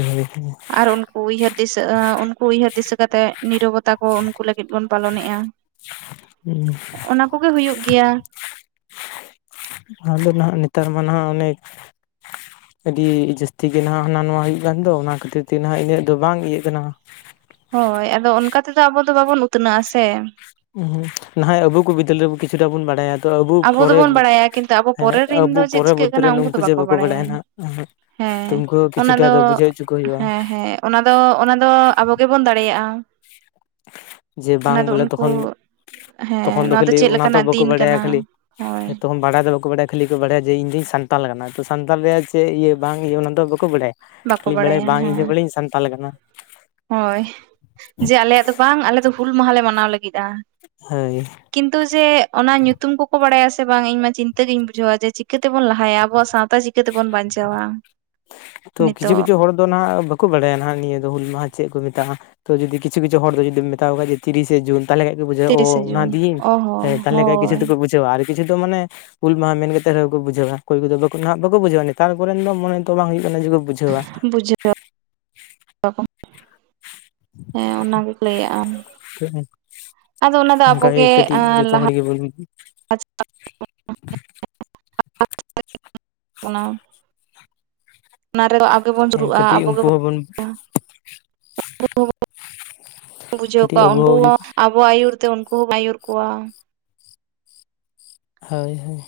[unintelligible] ᱟᱨ ᱩᱱᱠᱩ ᱩᱭᱦᱟᱹᱨ ᱫᱤᱥᱟᱹ ᱩᱱᱠᱩ ᱩᱭᱦᱟᱹᱨ ᱫᱤᱥᱟᱹ ᱠᱟᱛᱮᱫ ᱱᱤᱨᱚᱵᱚᱛᱟ ᱠᱚ ᱩᱱᱠᱩ ᱞᱟᱹᱜᱤᱫ ᱵᱚᱱ ᱯᱟᱞᱚᱱᱮᱜᱼᱟ᱾ ᱚᱱᱟ ᱠᱚᱜᱮ ᱦᱩᱭᱩᱜ ᱜᱮᱭᱟ ᱟᱞᱮ ᱱᱟᱦᱟᱸᱜ ᱱᱮᱛᱟᱨ ᱢᱟ ᱱᱟᱦᱟᱸᱜ ᱚᱱᱮᱠ ᱟᱹᱰᱤ ᱡᱟᱹᱥᱛᱤ ᱜᱮ ᱱᱟᱦᱟᱸᱜ ᱦᱟᱱᱟ ᱱᱚᱣᱟ ᱦᱩᱭᱩᱜ ᱠᱟᱱ ᱫᱚ ᱚᱱᱟ ᱠᱷᱟᱹᱛᱤᱨ ᱛᱮ ᱱᱟᱦᱟᱸᱜ ᱤᱱᱟᱹᱜ ᱫᱚ ᱵᱟᱝ ᱤᱭᱟᱹᱜ ᱠᱟᱱᱟ ᱦᱳᱭ᱾ᱟᱫᱚ ᱚᱱᱠᱟ ᱛᱮᱫᱚ ᱟᱵᱚ ᱫᱚ ᱵᱟᱵᱚᱱ ᱩᱛᱱᱟᱹᱜ-ᱟ ᱥᱮ? ᱱᱟ-ᱦᱚᱭ ᱟᱵᱚ ᱠᱚ ᱵᱤᱫᱟᱹᱞ ᱨᱮ ᱠᱤᱪᱷᱩᱟ ᱵᱚ ᱵᱟᱲᱟᱭᱟ᱾ ᱛᱚ ᱟᱵᱚ ᱯᱚᱨᱮ ᱫᱚᱵᱚᱱ ᱵᱟᱲᱟᱭᱟ ᱠᱤᱱᱛᱩ ᱟᱵᱚ ᱦᱮᱸ ᱯᱚᱨᱮᱨ ᱨᱤᱱ ᱟᱵᱚ ᱫᱚ ᱪᱮᱫ ᱯᱚᱨᱮ ᱪᱤᱠᱟᱹᱜ ᱵᱚᱨᱛᱤ ᱠᱟᱱᱟ ᱨᱮᱱ ᱩᱱᱠᱩ ᱫᱚ ᱡᱮ ᱵᱟᱠᱚ ᱵᱟᱲᱟᱭᱟ ᱱᱟᱦᱟᱜ ᱛᱚ ᱦᱮᱸ ᱩᱱᱠᱩ ᱚᱱᱟ ᱠᱤᱪᱷᱩᱴᱟ ᱫᱚ ᱵᱩᱡᱷᱟᱹᱣ ᱪᱚ ᱠᱚ ᱦᱩᱭᱩᱜᱼᱟ᱾ ᱦᱮᱸ ᱦᱮᱸ ᱚᱱᱟ ᱫᱚ ᱚᱱᱟ ᱫᱚ ᱟᱵᱚ ᱜᱮᱵᱚᱱ ᱫᱟᱲᱮᱭᱟᱜᱼᱟ᱾ ᱡᱮ ᱵᱟᱝ ᱚᱱᱟ ᱫᱚ ᱵᱚᱞᱮ ᱩᱱᱠᱩ ᱛᱚᱠᱷᱚᱱ ᱦᱮᱸ ᱛᱚᱠᱷᱚᱱ ᱫᱚ ᱱᱚᱣᱟ ᱠᱷᱟᱹᱞᱤ ᱪᱮᱫ ᱚᱱᱟ ᱫᱚ ᱞᱮᱠᱟᱱᱟᱜ ᱵᱟᱠᱚ ᱫᱤᱱ ᱵᱟᱰᱟᱭᱟ ᱠᱟᱱᱟ ᱠᱷᱟᱹᱞᱤ ᱦᱳᱭ ᱦᱮᱸᱛᱚ ᱵᱟᱲᱟᱭ ᱫᱚ ᱵᱟᱠᱚ ᱵᱟᱰᱟᱭᱟ ᱠᱷᱟᱹᱞᱤ ᱠᱚ ᱵᱟᱲᱟᱭᱟ ᱡᱮ ᱤᱧ ᱫᱚᱧ ᱥᱟᱱᱛᱟᱞ ᱠᱟᱱᱟ, ᱛᱚ ᱥᱟᱱᱛᱟᱞ ᱨᱮᱭᱟᱜ ᱪᱮᱫ ᱤᱭᱟᱹ ᱵᱟᱝ ᱤᱭᱟᱹ ᱚᱱᱟ ᱫᱚ ᱵᱟᱠᱚ ᱵᱟᱰᱟᱭᱟ᱾ ᱵᱟᱠᱚ ᱤᱧ ᱵᱟᱲᱟᱭ ᱵᱟᱲᱟᱭᱟ ᱵᱟᱝ ᱦᱮᱸ ᱤᱧ ᱫᱚ ᱵᱚᱞᱮᱧ ᱥᱟᱱᱛᱟᱞ ᱠᱟᱱᱟ ᱦᱳᱭ ᱡᱮ ᱟᱞᱮᱭᱟᱜ ᱫᱚ ᱵᱟᱝ ᱟᱞᱮ ᱫᱚ ᱦᱩᱞ ᱢᱟᱦᱟᱞᱮ ᱢᱟᱱᱟᱣ ᱞᱟᱹᱜᱤᱫᱼᱟ ᱦᱳᱭ ᱠᱤᱱᱛᱩ ᱡᱮ ᱚᱱᱟ ᱧᱩᱛᱩᱢ ᱠᱚᱠᱚ ᱵᱟᱲᱟᱭᱟ, ᱥᱮ ᱵᱟᱝ ᱤᱧ ᱢᱟ ᱪᱤᱱᱛᱟᱹ ᱜᱤᱧ ᱵᱩᱡᱷᱟᱹᱣᱟ, ᱡᱮ ᱪᱤᱠᱟᱹᱛᱮᱵᱚᱱ ᱞᱟᱦᱟᱭᱟ, ᱟᱵᱚᱣᱟᱜ ᱥᱟᱶᱛᱟ ᱪᱤᱠᱟᱹ ᱪᱤᱠᱟᱹ ᱛᱮᱵᱚᱱ ᱵᱟᱧᱪᱟᱣᱟ᱾ ᱛᱚ ᱠᱤᱪᱷᱩ ᱱᱤᱛᱚᱜ ᱠᱤᱪᱷᱩ ᱫᱚ ᱱᱟᱜᱟᱜ ᱵᱟᱝ ᱵᱟᱰᱟᱭᱟ ᱱᱟᱦᱟᱜ ᱱᱤᱭᱟᱹ ᱫᱚ ᱦᱩᱞ ᱢᱟᱦᱟ ᱪᱮᱫ ᱠᱚ ᱢᱮᱛᱟᱜ-ᱟ? ᱛᱚ ᱡᱩᱫᱤ ᱠᱤᱪᱷᱩ ᱠᱤᱪᱷᱩ ᱫᱚ ᱡᱩᱫᱤᱢ ᱢᱮᱛᱟᱣ ᱠᱷᱟᱜ ᱛᱤᱨᱤᱥᱮ ᱡᱩᱱ ᱛᱟᱦᱚᱞᱮ ᱠᱷᱟᱡ ᱠᱚ ᱵᱩᱡᱷᱟᱹᱣᱟ ᱚ ᱛᱤᱨᱤᱥᱮ ᱚᱱᱟ ᱡᱩᱱ ᱫᱤᱱ ᱚ ᱦᱚᱸ ᱦᱮ ᱛᱟᱦᱚᱞᱮ ᱠᱷᱟᱡ ᱠᱤᱪᱷᱩ ᱦᱳᱭ ᱫᱚᱠᱚ ᱵᱩᱡᱷᱟᱹᱣᱟ ᱟᱨ ᱠᱤᱪᱷᱩ ᱫᱚ ᱢᱟᱱᱮ ᱦᱩᱞ ᱢᱟᱦᱟ ᱢᱮᱱ ᱠᱟᱛᱮᱫ ᱨᱮᱦᱚᱸ ᱠᱚ ᱵᱩᱡᱷᱟᱹᱣᱟ, ᱚᱠᱚᱭ ᱠᱚᱫᱚ ᱦᱟᱸᱜ ᱵᱟᱠᱚ ᱵᱩᱡᱟᱹᱣᱟ, ᱱᱮᱛᱟᱨ ᱠᱚᱨᱮᱱ ᱫᱚ ᱢᱚᱱᱮ ᱛᱚ ᱵᱟᱝ ᱦᱩᱭᱩᱜᱼᱟ᱾ ᱚᱱᱮᱡ ᱜᱮ ᱵᱩᱡᱷᱟᱹᱣᱟ ᱵᱩᱡᱷᱟᱹᱣᱟ ᱦᱮᱸ ᱚᱱᱟᱜᱮ ᱞᱟᱹᱭᱟᱜᱼᱟᱢ [unintelligible] ᱟᱫᱚ ᱚᱱᱟ ᱫᱚ ᱟᱵᱚ ᱚᱱᱠᱟᱜᱮ ᱜᱮ ᱠᱟᱹᱴᱤᱡ ᱡᱚᱛᱚ ᱞᱟᱦᱟ ᱦᱚᱲ ᱜᱮᱵᱚᱱ [inaudible] [inaudible] ᱚᱱᱟ ᱚᱱᱟ ᱨᱮ ᱟᱜᱮᱵᱚᱱ ᱦᱮᱸ ᱡᱩᱨᱩᱜᱼᱟ ᱠᱟᱹᱴᱤᱡ ᱟᱵᱚ ᱩᱱᱠᱩ ᱜᱮᱵᱚᱱ [inaudible] ᱩᱱᱠᱩ ᱦᱚᱸ ᱵᱚ ᱵᱩᱡᱷᱟᱹᱣ ᱠᱟᱹᱴᱤᱡ ᱠᱚᱣᱟ ᱟᱵᱚ ᱩᱱᱠᱩ ᱦᱚᱸ ᱟᱵᱚᱣᱟᱜ ᱟᱹᱭᱩᱨ ᱛᱮ ᱩᱱᱠᱩ ᱦᱚᱸ ᱵᱚᱱ ᱟᱹᱭᱩᱨ ᱠᱚᱣᱟ᱾ ᱦᱳᱭ ᱦᱳᱭ᱾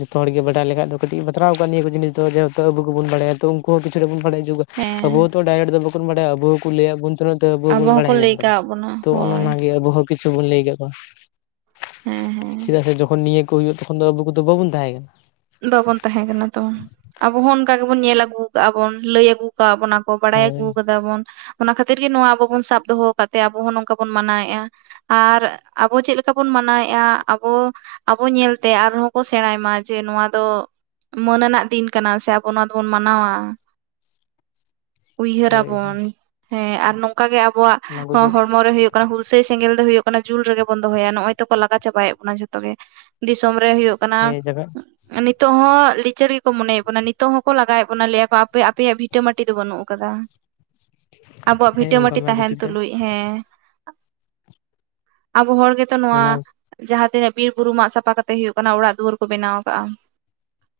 ᱡᱚᱛᱚ ᱦᱚᱲ ᱜᱮ ᱵᱟᱟᱭᱠᱷᱟᱡ ᱫᱚ ᱠᱟᱹᱴᱤᱡ ᱵᱟᱛᱨᱟᱣ ᱠᱚᱜ-ᱟ ᱱᱤᱭᱟᱹ ᱡᱤᱱᱤᱥ ᱫᱚ, ᱡᱮᱦᱮᱛᱩ ᱟᱵᱚ ᱜᱮᱵᱚᱱ ᱵᱟᱲᱭᱟ ᱛᱚ ᱩᱱᱠᱩ ᱦᱚᱸ ᱠᱤᱪᱷᱩ ᱫᱚ ᱵᱚᱱ ᱵᱟᱲᱟᱭ ᱚᱪᱚ ᱠᱚᱣᱟ᱾ ᱦᱮᱸ ᱟᱵᱚ ᱛᱚ ᱰᱟᱭᱨᱮᱴ ᱫᱚ ᱵᱟᱚᱱ ᱵᱟᱰᱟᱭᱟ ᱟᱵᱚ ᱦᱚᱸ ᱠᱚ ᱞᱟᱹᱭᱟᱫ ᱵᱚᱱ ᱛᱟᱦᱮᱱᱟ ᱛᱚ, ᱟᱵᱚ ᱵᱚᱱ ᱦᱚᱸᱠᱚ ᱵᱟᱲᱟᱭ ᱧᱟᱢ ᱞᱟᱹᱭ ᱠᱟᱫᱟ ᱠᱟᱜ ᱵᱚᱱᱟ ᱛᱚ ᱚᱱᱮ ᱦᱳᱭ ᱚᱱᱟ ᱜᱮ ᱟᱵᱚ ᱦᱚᱸ ᱠᱤᱪᱷᱩ ᱵᱚᱱ ᱞᱟᱹᱭ ᱜᱚᱫ ᱠᱚᱣᱟ ᱦᱮᱸ ᱦᱮᱸ ᱪᱮᱫᱟᱜ ᱥᱮ ᱡᱚᱠᱷᱚᱱ ᱱᱤᱭᱟᱹ ᱠᱚ ᱦᱩᱭᱩᱜ ᱛᱚᱠᱷᱚᱱ ᱫᱚ ᱟᱵᱩ ᱠᱚᱫᱚ ᱵᱟᱵᱩᱱ ᱛᱟᱦᱮᱸ ᱠᱟᱱᱟ᱾ ᱵᱟᱵᱚᱱ ᱛᱟᱦᱮᱸ ᱠᱟᱱᱟ ᱛᱚ, ᱟᱵᱚ ᱦᱚᱸ ᱚᱱᱠᱟ ᱜᱮᱵᱚᱱ ᱧᱮᱞ ᱟᱹᱜᱩ ᱠᱟᱜᱼᱟ ᱵᱚᱱ, ᱞᱟᱹᱭ ᱟᱹᱜᱩ ᱠᱟᱜ ᱵᱚᱱᱟ᱾ ᱵᱟᱲᱟᱭ ᱠᱟᱱᱟ ᱟᱹᱜᱩ ᱦᱳᱭ ᱠᱟᱫᱟ ᱵᱚᱱ ᱚᱱᱟ ᱠᱷᱟᱹᱛᱤᱨ ᱜᱮ ᱱᱚᱣᱟ ᱟᱵᱚ ᱵᱚᱱ ᱥᱟᱵ ᱫᱚᱦᱚᱫ ᱟᱠᱟᱫ ᱛᱮ ᱟᱵᱚ ᱦᱚᱸ ᱱᱚᱝᱠᱟ ᱵᱚᱱ ᱢᱟᱱᱟᱣ ᱮᱫᱼᱟ ᱾ ᱟᱨ ᱟᱵᱚ ᱪᱮᱫ ᱞᱮᱠᱟ ᱵᱚᱱ ᱢᱟᱱᱟᱣᱮᱜᱼᱟ ᱟᱵᱚ ᱟᱵᱚ ᱧᱮᱞ ᱛᱮ ᱟᱨᱦᱚᱸ ᱠᱚ ᱥᱮᱬᱟᱭ ᱢᱟ ᱡᱮ ᱱᱚᱣᱟ ᱫᱚ ᱢᱟᱹᱱᱟᱱᱟᱹᱜ ᱫᱤᱱ ᱠᱟᱱᱟ ᱥᱮ ᱟᱵᱚ ᱱᱚᱣᱟ ᱫᱚ ᱵᱚᱱ ᱢᱟᱱᱟᱣᱟ᱾ ᱩᱭᱦᱟᱹᱨ ᱦᱳᱭ ᱟᱵᱚᱱ ᱦᱳᱭ ᱦᱮᱸ ᱟᱨ ᱱᱚᱝᱠᱟ ᱜᱮ ᱟᱵᱚᱣᱟᱜ ᱚᱱᱟ ᱠᱚᱜᱮ ᱦᱚᱲᱢᱚ ᱨᱮ ᱦᱩᱭᱩᱜ ᱠᱟᱱᱟ ᱦᱩᱞᱥᱟᱹᱭ ᱥᱮᱸᱜᱮᱞ ᱫᱚ ᱦᱩᱭᱩᱜ ᱠᱟᱱᱟ ᱡᱩᱞ ᱨᱮᱜ ᱵᱚᱱ ᱫᱚᱦᱚᱭᱟ ᱱᱚᱜᱼᱚᱭ ᱛᱚ ᱠᱚ ᱞᱟᱜᱟ ᱪᱟᱵᱟᱭᱮᱫ ᱵᱚᱱᱟ ᱡᱷᱚᱛᱚ ᱜᱮ᱾ ᱫᱤᱥᱚᱢ ᱨᱮ ᱦᱩᱭᱩᱜ ᱠᱟᱱᱟ ᱦᱮᱸ ᱡᱟᱜᱟ ᱱᱤᱛᱚᱜ ᱦᱚᱸ ᱞᱤᱪᱟᱹᱲ ᱜᱮ ᱠᱚ ᱢᱚᱱᱮᱭᱮᱫ ᱵᱚᱱᱟ ᱱᱤᱛᱚᱜ ᱦᱚᱸ ᱠᱚ ᱞᱟᱜᱟᱣᱮᱫ ᱵᱚᱱᱟ ᱞᱟᱹᱭᱟ ᱟᱯᱮ ᱟᱯᱮᱭᱟᱜ ᱵᱷᱤ ᱵᱷᱤᱴᱟᱹ ᱢᱟᱹᱴᱤ ᱫᱚ ᱵᱟᱹᱱᱩᱜ ᱟᱠᱟᱫᱟ, ᱟᱵᱚᱣᱟᱜ ᱵᱷᱤᱴᱟᱹ ᱦᱮᱸ ᱚᱱᱠᱟ ᱢᱟᱹᱴᱤ ᱢᱟ ᱛᱟᱦᱮᱱ ᱠᱤᱪᱷᱩᱴᱟ ᱛᱩᱞᱩᱡ ᱦᱮᱸ, ᱟᱵᱚ ᱦᱚᱲ ᱜᱮᱛᱚ ᱱᱚᱣᱟ ᱚᱱᱟ ᱡᱟᱦᱟᱸ ᱛᱤᱱᱟᱹᱜ ᱵᱤᱨᱼᱵᱩᱨᱩ ᱢᱟᱜ ᱥᱟᱯᱷᱟ ᱠᱟᱛᱮ ᱦᱩᱭᱩᱜ ᱠᱟᱱᱟ, ᱚᱲᱟᱜ ᱫᱩᱣᱟᱹᱨ ᱠᱚ ᱵᱮᱱᱟᱣ ᱟᱠᱟᱜᱼᱟ᱾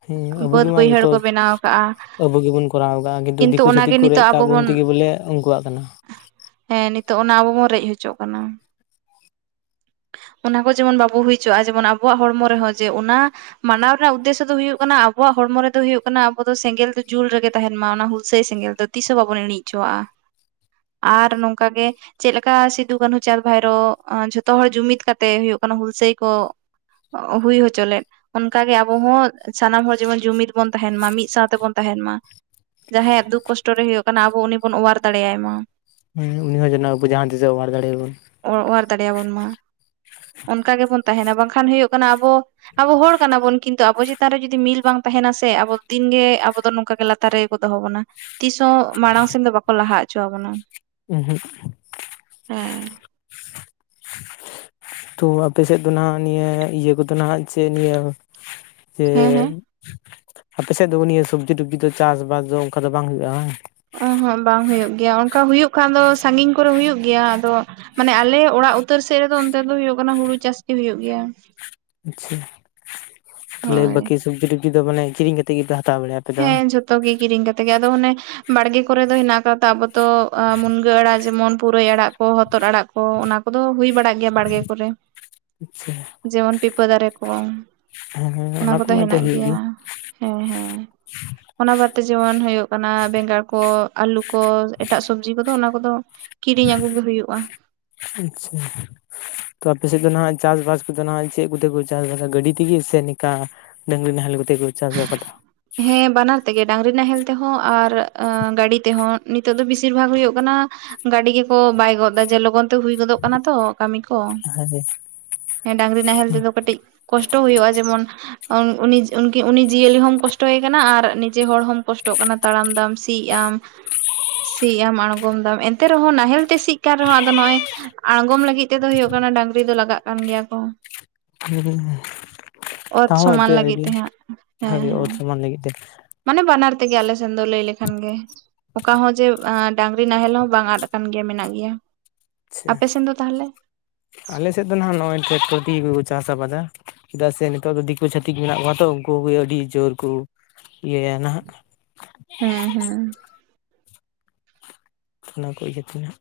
ᱦᱩᱸ ᱟᱵᱚ ᱜᱮ ᱢᱟ ᱡᱚᱛᱚ ᱠᱟᱜᱼᱟ ᱟᱵᱚ ᱜᱮ ᱵᱚᱱ ᱠᱚᱨᱟᱣ ᱫᱟ ᱾ ᱟᱜᱮ ᱫᱚ ᱠᱤᱱᱛᱩ ᱫᱤᱠᱩ ᱪᱷᱟᱹᱛᱤᱠ ᱚᱱᱟᱜᱮ ᱠᱚ ᱨᱮᱡ ᱱᱤᱛᱚᱜ ᱟᱵᱚ ᱠᱟᱜ ᱵᱚᱱ ᱛᱮ ᱜᱮ ᱵᱚᱞᱮ ᱩᱱᱠᱩᱣᱟᱜ ᱠᱟᱱᱟ ᱾ ᱦᱮᱸ ᱱᱤᱛᱚᱜ ᱚᱱᱟ ᱟᱵᱚ ᱵᱚᱱ ᱨᱮᱡ ᱦᱚᱪᱚᱜ ᱠᱟᱱᱟ ᱾ ᱚᱱᱟ ᱠᱚ ᱡᱮᱢᱚᱱ ᱵᱟᱵᱚ ᱦᱩᱭ ᱦᱚᱪᱣᱟᱜᱼᱟ ᱡᱮᱢᱚᱱ ᱟᱵᱚᱣᱟᱜ ᱦᱚᱲᱢᱚ ᱨᱮᱦᱚᱸ ᱡᱮ ᱚᱱᱟ ᱢᱟᱱᱟᱣ ᱨᱮᱱᱟᱜ ᱩᱫᱽᱫᱮᱥᱥᱚ ᱫᱚ ᱦᱩᱭᱩᱜ ᱠᱟᱱᱟ ᱟᱵᱚᱣᱟᱜ ᱦᱚᱲᱢᱚ ᱨᱮᱫᱚ ᱦᱩᱭᱩᱜ ᱠᱟᱱᱟ ᱟᱵᱚ ᱫᱚ ᱥᱮᱸᱜᱮᱞ ᱫᱚ ᱡᱩᱞ ᱨᱮ ᱜᱮ ᱛᱟᱦᱮᱱ ᱢᱟ ᱚᱱᱟ ᱦᱩᱞᱥᱟᱹᱭ ᱥᱮᱸᱜᱮᱞ ᱫᱚ᱾ ᱛᱤᱥ ᱦᱚᱸ ᱵᱟᱵᱚᱱ ᱤᱬᱤᱡ ᱦᱚᱪᱚᱣᱟᱜᱼᱟ ᱟᱨ ᱱᱚᱝᱠᱟ ᱜᱮ ᱪᱮᱫ ᱞᱮᱠᱟ ᱥᱤᱫᱩ ᱠᱟᱹᱱᱦᱩ ᱪᱟᱸᱫᱽ ᱵᱷᱟᱭᱨᱳ ᱡᱷᱚᱛᱚ ᱦᱚᱲ ᱡᱩᱢᱤᱫ ᱠᱟᱛᱮ ᱦᱩᱭᱩᱜ ᱠᱟᱱᱟ ᱦᱩᱞᱥᱟᱹᱭ ᱠᱚ ᱾ ᱦᱩᱭ ᱦᱚᱪᱚ ᱞᱮᱫ ᱚᱱᱠᱟ ᱜᱮ ᱟᱵᱚ ᱦᱚᱸ ᱥᱟᱱᱟᱢ ᱦᱚᱲ ᱡᱮᱢᱚᱱ ᱡᱩᱢᱤᱫ ᱵᱚᱱ ᱛᱟᱦᱮᱱ ᱢᱟ ᱢᱤᱫ ᱥᱟᱶᱛᱮ ᱵᱚᱱ ᱛᱟᱦᱮᱱ ᱢᱟ᱾ ᱡᱟᱦᱟᱸᱭᱟᱜ ᱫᱩᱠ ᱠᱚᱥᱴᱚ ᱨᱮ ᱦᱩᱭᱩᱜ ᱠᱟᱱᱟ ᱟᱵᱚ ᱩᱱᱤ ᱵᱚᱱ ᱚᱣᱟᱨ ᱫᱟᱲᱮᱭᱟᱭ ᱢᱟ᱾ ᱦᱩᱸ ᱩᱱᱤ ᱦᱚᱸ ᱡᱮᱱᱚ ᱟᱵᱚ ᱡᱟᱦᱟᱸ ᱛᱤᱥᱚᱜ ᱚᱣᱟᱨ ᱫᱟᱲᱮ ᱟᱵᱚᱱ᱾ ᱚ, ᱚᱣᱟᱨ ᱫᱟᱲᱮᱭᱟᱵᱚᱱ ᱢᱟ ᱚᱱᱠᱟ ᱜᱮᱵᱚᱱ ᱛᱟᱦᱮᱱᱟ ᱵᱟᱝᱠᱷᱟᱱ ᱦᱩᱭᱩᱜ ᱠᱟᱱᱟ ᱟᱵᱚ, ᱟᱵᱚ ᱦᱚᱲ ᱠᱟᱱᱟ ᱵᱚᱱ ᱠᱤᱱᱛᱩ ᱟᱵᱚ ᱪᱮᱛᱟᱱ ᱨᱮ ᱡᱩᱫᱤ ᱢᱤᱞ ᱵᱟᱝ ᱛᱟᱦᱮᱱᱟ ᱥᱮ ᱟᱵᱚ ᱫᱤᱱ ᱜᱮ ᱟᱵᱚ ᱫᱚ ᱱᱚᱝᱠᱟ ᱞᱟᱛᱟᱨ ᱨᱮ ᱜᱮ ᱠᱚ ᱫᱚᱦᱚ ᱵᱚᱱᱟ᱾ ᱛᱤᱥ ᱦᱚᱸ ᱢᱟᱲᱟᱝ ᱥᱮᱱ ᱫᱚ ᱵᱟᱠᱚ ᱞᱟᱦᱟ ᱚᱪᱚ ᱟᱵᱚᱱᱟ᱾ ᱩᱸᱦᱩᱸᱜ᱾ ᱦᱮᱸ ᱛᱚ ᱟᱯᱮ ᱥᱮᱫ ᱫᱚ ᱱᱟᱜ ᱱᱤᱭᱟᱹ ᱤᱭᱟᱹ ᱠᱚᱫᱚ ᱱᱟᱜ ᱡᱮ ᱱᱤᱭᱟᱹ ᱡᱮ ᱦᱮᱸ ᱦᱮᱸ ᱟᱯᱮ ᱥᱮᱫ ᱫᱚ ᱱᱤᱭᱟᱹ ᱥᱚᱵᱽᱡᱤ ᱴᱚᱵᱡᱤ ᱫᱚ ᱪᱟᱥᱵᱟᱥ ᱫᱚ ᱚᱝᱠᱟ ᱫᱚ ᱵᱟᱝ ᱦᱩᱭᱩᱜᱼᱟ ᱵᱟᱝ ᱚ ᱦᱚᱸ ᱵᱟᱝ ᱦᱩᱭᱩᱜ ᱜᱮᱭᱟ ᱚᱱᱠᱟ ᱦᱩᱭᱩᱜ ᱠᱷᱟᱡ ᱫᱚ ᱥᱟᱺᱜᱤᱧ ᱠᱚᱨᱮ ᱦᱩᱭᱩᱜ ᱜᱮᱭᱟ ᱟᱫᱚ᱾ ᱢᱟᱱᱮ ᱟᱞᱮ ᱚᱲᱟᱜ ᱩᱛᱟᱹᱨ ᱥᱮᱫ ᱨᱮ ᱫᱚ ᱚᱱᱛᱮ ᱫᱚ ᱦᱩᱭᱩᱜ ᱠᱟᱱᱟ ᱦᱩᱲᱩ ᱪᱟᱥ ᱜᱮ ᱦᱩᱭᱩᱜ ᱜᱮᱭᱟ ᱟᱪᱪᱷᱟ᱾ ᱛᱟᱞᱦᱮ ᱦᱳᱭ ᱵᱟᱹᱠᱤ ᱥᱚᱵᱡᱤ ᱴᱚᱵᱡᱤ ᱫᱚ ᱢᱟᱱᱮ ᱠᱤᱨᱤᱧ ᱠᱟᱛᱮᱫ ᱜᱮ ᱯᱮ ᱦᱟᱛᱟᱣ ᱵᱟᱲᱟᱭᱼᱟ? ᱦᱮᱸ ᱡᱷᱚᱛᱚ ᱜᱮ ᱠᱤᱨᱤᱧ ᱠᱟᱛᱮ ᱜᱮ ᱟᱫᱚ ᱚᱱᱮ ᱵᱟᱲᱜᱮ ᱠᱚᱨᱮ ᱫᱚ ᱦᱮᱱᱟᱜ ᱟᱠᱟᱫᱟ ᱟᱵᱚ ᱛᱚ ᱢᱩᱱᱜᱟᱹ ᱟᱲᱟᱜ ᱡᱮᱢᱚᱱ ᱯᱩᱨᱟᱹᱭ ᱟᱲᱟᱜ ᱠᱚ ᱦᱚᱛᱚᱫ ᱟᱲᱟᱜ ᱠᱚ ᱚᱱᱟ ᱠᱚᱫᱚ ᱦᱩᱭ ᱵᱟᱲᱟᱜ ᱜᱮᱭᱟ ᱵᱟᱲᱜᱮ ᱠᱚᱨᱮ ᱟᱪᱪᱷᱟ ᱡᱮᱢᱚᱱ ᱯᱤᱯᱟᱹ ᱫᱟᱨᱮ ᱠᱚ᱾ ᱦᱮᱸ ᱦᱮᱸ ᱚᱱᱟ ᱠᱚᱫᱚ ᱠᱚᱢᱟ ᱮᱱᱛᱮ ᱦᱮᱱᱟᱜ ᱦᱩᱭᱩᱜ ᱜᱮ ᱜᱮᱭᱟ, ᱦᱮᱸ ᱦᱮᱸ᱾ ᱚᱱᱟ ᱵᱟᱫᱛᱮ ᱡᱮᱢᱚᱱ ᱦᱩᱭᱩᱜ ᱠᱟᱱᱟ ᱵᱮᱸᱜᱟᱬ ᱠᱚ, ᱟᱹᱞᱩ ᱠᱚ, ᱮᱴᱟᱜ ᱥᱚᱵᱡᱤ ᱠᱚᱫᱚ ᱚᱱᱟ ᱠᱚᱫᱚ ᱠᱤᱨᱤᱧ ᱟᱹᱜᱩ ᱜᱮ ᱦᱩᱭᱩᱜᱼᱟ᱾ ᱟᱪᱪᱷᱟ᱾ ᱛᱚ ᱟᱯᱮ ᱥᱮᱫ ᱫᱚ ᱱᱟᱜ ᱪᱟᱥᱼᱵᱟᱥ ᱠᱚᱫᱚ ᱱᱟᱜ ᱪᱮᱫ ᱠᱚᱛᱮ ᱠᱚ ᱪᱟᱥᱵᱟᱥᱟ ᱜᱟᱹᱰᱤ ᱛᱮᱜᱮ ᱥᱮ ᱱᱤᱠᱟ᱾ ᱰᱟᱝᱨᱤ ᱱᱟᱦᱮᱞ ᱠᱟᱛᱮ ᱠᱚ ᱪᱟᱥ ᱟᱠᱟᱫᱟ᱾ ᱦᱮᱸ ᱵᱟᱱᱟᱨ ᱛᱮᱜᱮ ᱰᱟᱝᱨᱤ ᱱᱟᱦᱮᱞ ᱛᱮᱦᱚᱸ ᱟᱨ ᱜᱟᱹᱰᱤ ᱛᱮᱦᱚᱸ ᱱᱤᱛᱚᱜ ᱫᱚ ᱵᱮᱥᱤᱨ ᱵᱷᱟᱜᱽ ᱦᱩᱭᱩᱜ ᱠᱟᱱᱟ ᱜᱟᱹᱰᱤ ᱜᱮᱠᱚ ᱵᱟᱭ ᱜᱚᱫ ᱮᱫᱟ ᱡᱮ ᱞᱚᱜᱚᱱ ᱛᱮ ᱦᱩᱭ ᱜᱚᱫᱚᱜ ᱠᱟᱱᱟ ᱛᱚ ᱠᱟᱹᱢᱤ ᱠᱚ᱾ ᱰᱟᱝᱨᱤ ᱱᱟᱦᱮᱞ ᱛᱮᱫᱚ ᱠᱟᱹᱴᱤᱡ ᱠᱚᱥᱴᱚ ᱦᱩᱭᱩᱜᱼᱟ ᱡᱮᱢᱚᱱ ᱩᱱᱤ ᱡᱤᱭᱟᱹᱞᱤ ᱦᱚᱸᱢ ᱠᱚᱥᱴᱚᱭᱮ ᱠᱟᱱᱟ ᱟᱨ ᱱᱤᱡᱮ ᱦᱚᱲ ᱦᱚᱸᱢ ᱠᱚᱥᱴᱚᱜ ᱠᱟᱱᱟ ᱛᱟᱲᱟᱢ ᱫᱟᱢ ᱥᱤ ᱮᱜ ᱟᱢ ᱥᱤ ᱟᱢ ᱟᱬᱜᱚᱢ ᱫᱟᱢ ᱮᱱᱛᱮ ᱨᱮᱦᱚᱸ ᱱᱟᱦᱮᱞ ᱛᱮ ᱥᱤᱜ ᱠᱟᱱ ᱨᱮᱦᱚᱸ ᱟᱫᱚ ᱱᱚᱜ ᱚᱭ ᱟᱬᱜᱚᱢ ᱞᱟᱹᱜᱤᱫ ᱛᱮᱫᱚ ᱦᱳᱭᱳᱜ ᱠᱟᱱᱟ ᱰᱟᱝᱨᱤ ᱫᱚ ᱞᱟᱜᱟᱜ ᱠᱟᱱ ᱜᱮᱭᱟ ᱠᱚ᱾ ᱚᱛ ᱥᱚᱢᱟᱱ ᱞᱟᱹᱜᱤᱫ ᱛᱮ ᱦᱟᱸᱜ ᱦᱮᱸ ᱦᱮᱸ [unintelligible] ᱢᱟᱱᱮ ᱵᱟᱱᱟᱨ ᱛᱮᱜᱮ ᱟᱞᱮ ᱥᱮᱱ ᱫᱚ ᱞᱟᱹᱭ ᱞᱮᱠᱷᱟᱱ ᱜᱮ᱾ ᱚᱠᱟ ᱦᱚ ᱡᱮ ᱰᱟᱝᱨᱤ ᱱᱟᱦᱮᱞ ᱦᱚᱸ ᱵᱟᱝ ᱟᱫ ᱠᱟᱱ ᱜᱮᱭᱟ ᱢᱮᱱᱟᱜ ᱜᱮᱭᱟ᱾ ᱟᱪᱪᱷᱟ ᱟᱯᱮ ᱥᱮᱱ ᱫᱚ ᱛᱟᱦᱚᱞᱮ ᱟᱞᱮ ᱥᱮᱫ ᱫᱚ ᱱᱟᱦᱟᱜ ᱱᱚᱜᱼᱚᱭ ᱴᱮᱠᱴᱚᱨ ᱫᱤᱭᱮ ᱜᱮᱠᱚ ᱪᱟᱥ ᱟᱵᱟᱫᱟ᱾ ᱪᱮᱫᱟᱜ ᱥᱮ ᱱᱤᱛᱚᱜ ᱫᱚ ᱫᱤᱠᱩ ᱪᱷᱟᱹᱛᱤᱠ ᱢᱮᱱᱟᱜ ᱠᱚᱣᱟ ᱛᱚ ᱩᱱᱠᱩ ᱜᱮ ᱟᱹᱰᱤ ᱡᱳᱨ ᱠᱚ ᱤᱭᱟᱹᱭᱟ ᱱᱟᱦᱟᱜ᱾ ᱦᱮᱸ ᱦᱮᱸ ᱚᱱᱟ ᱠᱚ ᱤᱭᱟᱹᱛᱮ ᱱᱟᱸᱜ